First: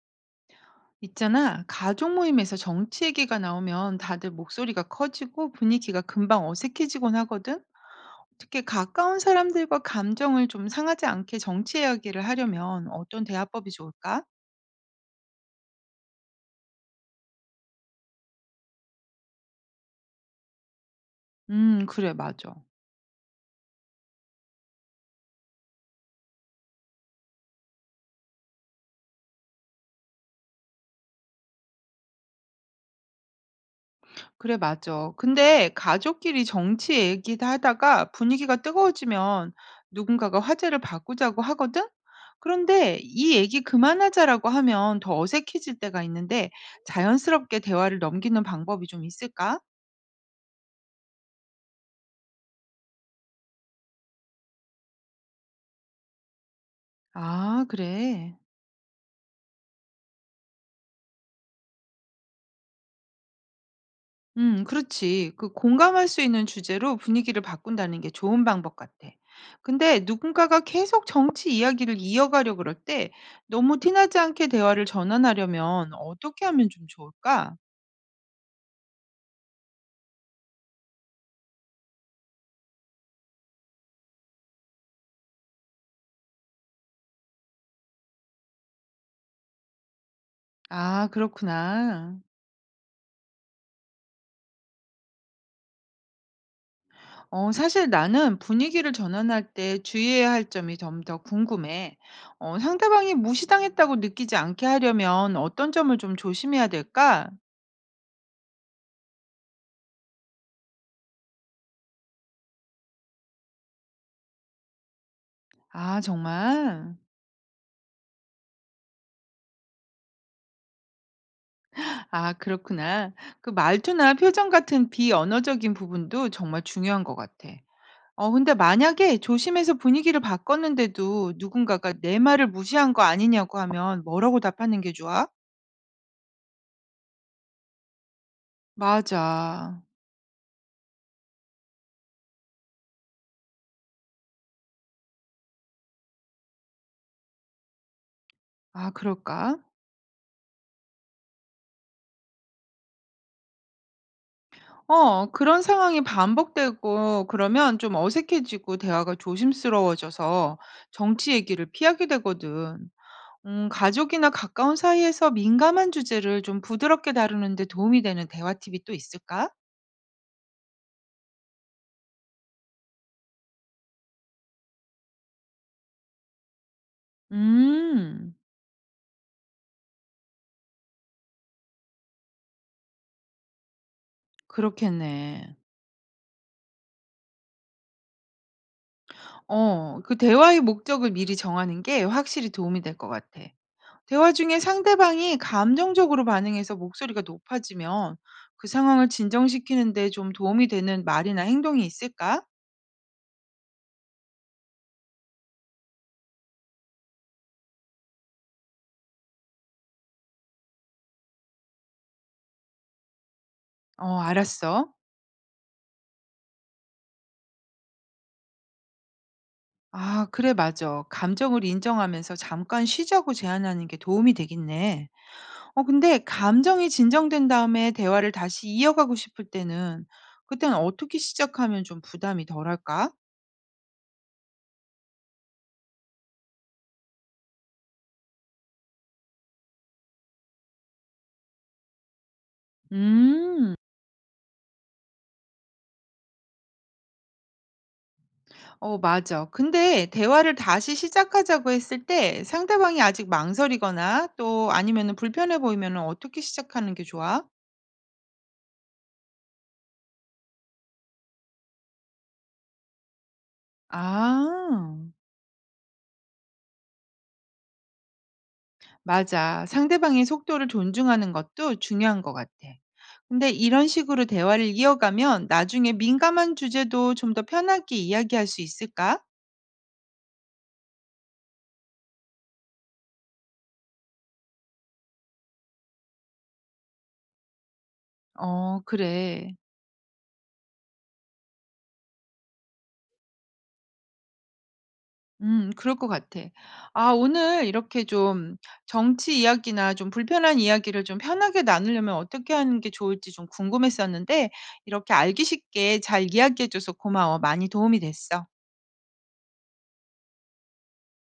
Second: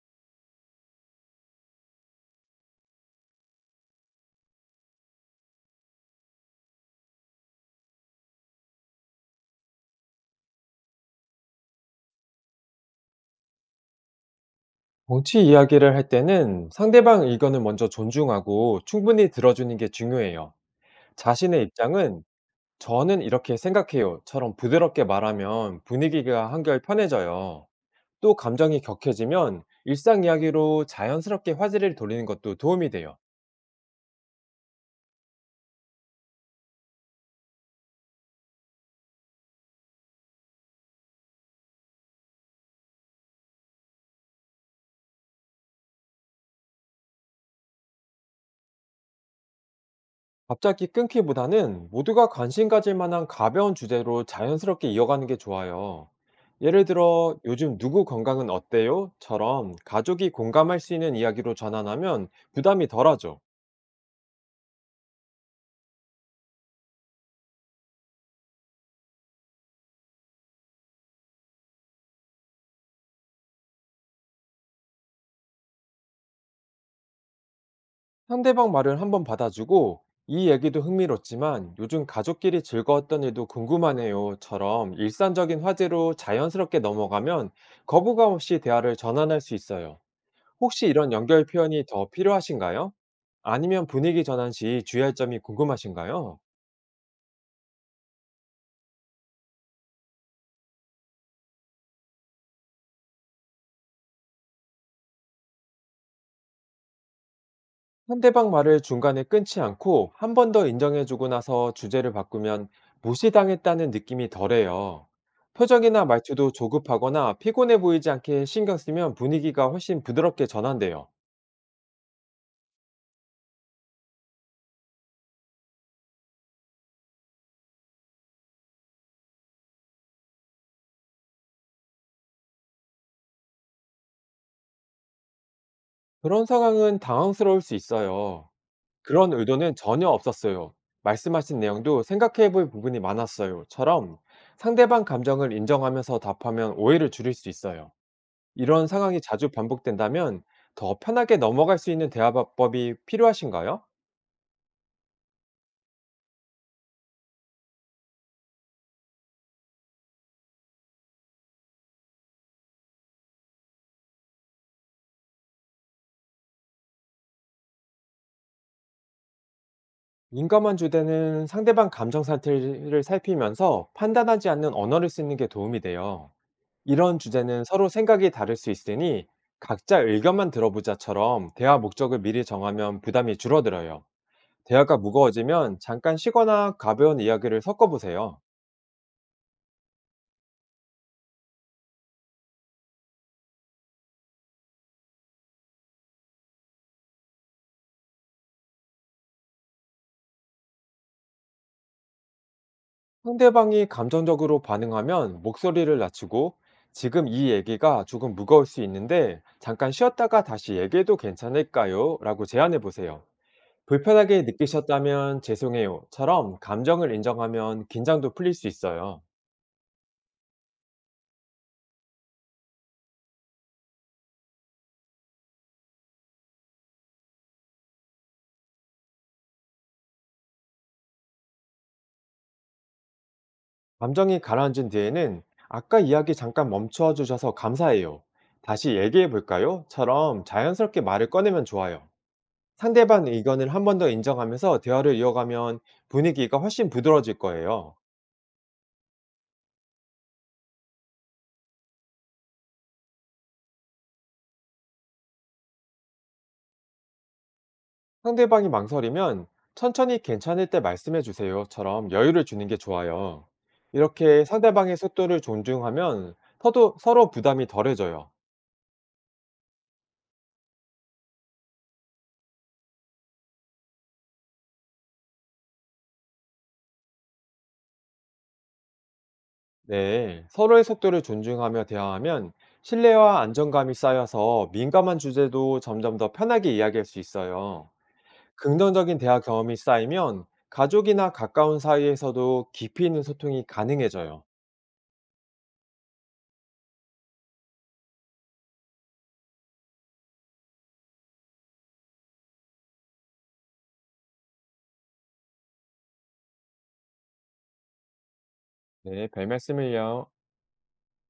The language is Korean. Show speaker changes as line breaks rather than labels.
있잖아, 가족 모임에서 정치 얘기가 나오면 다들 목소리가 커지고 분위기가 금방 어색해지곤 하거든? 특히 가까운 사람들과 감정을 좀 상하지 않게 정치 이야기를 하려면 어떤 대화법이 좋을까?
정치 이야기를 할 때는 상대방 의견을 먼저 존중하고 충분히 들어주는 게 중요해요. 자신의
그래,
입장은
맞아.
저는 이렇게 생각해요처럼 부드럽게 말하면 분위기가 한결 편해져요. 또 감정이 격해지면 일상 이야기로 자연스럽게 화제를 돌리는 것도 도움이 돼요.
그래, 맞아. 근데 가족끼리 정치 얘기도 하다가 분위기가 뜨거워지면 누군가가 화제를 바꾸자고 하거든? 그런데 이 얘기 그만하자라고 하면 더 어색해질 때가 있는데 자연스럽게 대화를 넘기는 방법이 좀 있을까?
갑자기 끊기보다는 모두가 관심 가질 만한 가벼운 주제로 자연스럽게 이어가는 게 좋아요. 예를 들어,
아
요즘 누구
그래.
건강은 어때요? 처럼 가족이 공감할 수 있는 이야기로 전환하면 부담이 덜하죠.
그렇지. 그 공감할 수 있는 주제로 분위기를 바꾼다는 게 좋은 방법 같아. 근데 누군가가 계속 정치 이야기를 이어가려 그럴 때 너무 티나지 않게 대화를 전환하려면 어떻게 하면 좀 좋을까?
상대방 말을 한번 받아주고, 이 얘기도 흥미롭지만 요즘 가족끼리 즐거웠던 일도 궁금하네요. 처럼 일상적인 화제로 자연스럽게 넘어가면 거부감 없이 대화를 전환할 수 있어요. 혹시
아
이런 연결 표현이 더
그렇구나.
필요하신가요? 아니면 분위기 전환 시 주의할 점이 궁금하신가요?
어 사실 나는 분위기를 전환할 때 주의해야 할 점이 좀 더 궁금해. 어 상대방이 무시당했다고 느끼지 않게 하려면 어떤 점을 좀 조심해야 될까?
상대방 말을 중간에 끊지 않고 한 번 더 인정해주고 나서 주제를 바꾸면 무시당했다는 느낌이 덜해요.
아
표정이나 말투도
정말?
조급하거나 피곤해 보이지 않게 신경 쓰면 분위기가 훨씬 부드럽게 전환돼요.
아, 그렇구나. 그 말투나 표정 같은 비언어적인 부분도 정말 중요한 것 같아. 어, 근데 만약에 조심해서 분위기를 바꿨는데도 누군가가 내 말을 무시한 거 아니냐고 하면 뭐라고 답하는 게 좋아?
그런 상황은 당황스러울 수 있어요. 그런 의도는
맞아.
전혀 없었어요. 말씀하신 내용도 생각해 볼 부분이 많았어요.처럼 상대방 감정을 인정하면서 답하면 오해를 줄일 수 있어요. 이런
아,
상황이 자주
그럴까?
반복된다면 더 편하게 넘어갈 수 있는 대화법이 필요하신가요?
어, 그런 상황이 반복되고 그러면 좀 어색해지고 대화가 조심스러워져서 정치 얘기를 피하게 되거든. 가족이나 가까운 사이에서 민감한 주제를 좀 부드럽게 다루는 데 도움이 되는 대화 팁이 또 있을까?
민감한 주제는 상대방 감정 상태를 살피면서 판단하지 않는 언어를 쓰는 게 도움이 돼요. 이런 주제는 서로 생각이
음,
다를 수 있으니 각자 의견만 들어보자처럼 대화 목적을 미리 정하면 부담이 줄어들어요. 대화가
그렇겠네.
무거워지면 잠깐 쉬거나 가벼운 이야기를 섞어보세요.
어, 그 대화의 목적을 미리 정하는 게 확실히 도움이 될 것 같아. 대화 중에 상대방이 감정적으로 반응해서 목소리가 높아지면 그 상황을 진정시키는데 좀 도움이 되는 말이나 행동이 있을까?
상대방이 감정적으로 반응하면 목소리를 낮추고 지금 이 얘기가 조금 무거울 수 있는데 잠깐 쉬었다가 다시 얘기해도 괜찮을까요? 라고 제안해 보세요.
어,
불편하게
알았어.
느끼셨다면 죄송해요.처럼 감정을 인정하면 긴장도 풀릴 수 있어요.
아, 그래, 맞아. 감정을 인정하면서 잠깐 쉬자고 제안하는 게 도움이 되겠네. 어 근데 감정이 진정된 다음에 대화를 다시 이어가고 싶을 때는 그때는 어떻게 시작하면 좀 부담이 덜할까?
감정이 가라앉은 뒤에는 아까 이야기 잠깐 멈춰 주셔서 감사해요. 다시 얘기해 볼까요? 처럼 자연스럽게 말을 꺼내면 좋아요. 상대방 의견을
음.
한 번 더 인정하면서 대화를 이어가면 분위기가 훨씬 부드러워질 거예요.
어 맞아. 근데 대화를 다시 시작하자고 했을 때 상대방이 아직 망설이거나 또 아니면은 불편해 보이면 어떻게 시작하는 게 좋아?
상대방이 망설이면 천천히 괜찮을 때 말씀해 주세요.처럼 여유를 주는 게 좋아요. 이렇게
아.
상대방의 속도를 존중하면 서로 부담이 덜해져요.
맞아. 상대방의 속도를 존중하는 것도 중요한 것 같아. 근데 이런 식으로 대화를 이어가면 나중에 민감한 주제도 좀 더 편하게 이야기할 수 있을까?
네, 서로의 속도를 존중하며 대화하면 신뢰와 안정감이 쌓여서 민감한 주제도 점점 더 편하게 이야기할 수 있어요.
어
긍정적인 대화
그래.
경험이 쌓이면 가족이나 가까운 사이에서도 깊이 있는 소통이 가능해져요.
그럴 것 같아. 아 오늘 이렇게 좀 정치 이야기나 좀 불편한 이야기를 좀 편하게 나누려면 어떻게 하는 게 좋을지 좀 궁금했었는데 이렇게 알기 쉽게 잘 이야기해 줘서 고마워. 많이 도움이 됐어.
네, 별 말씀을요.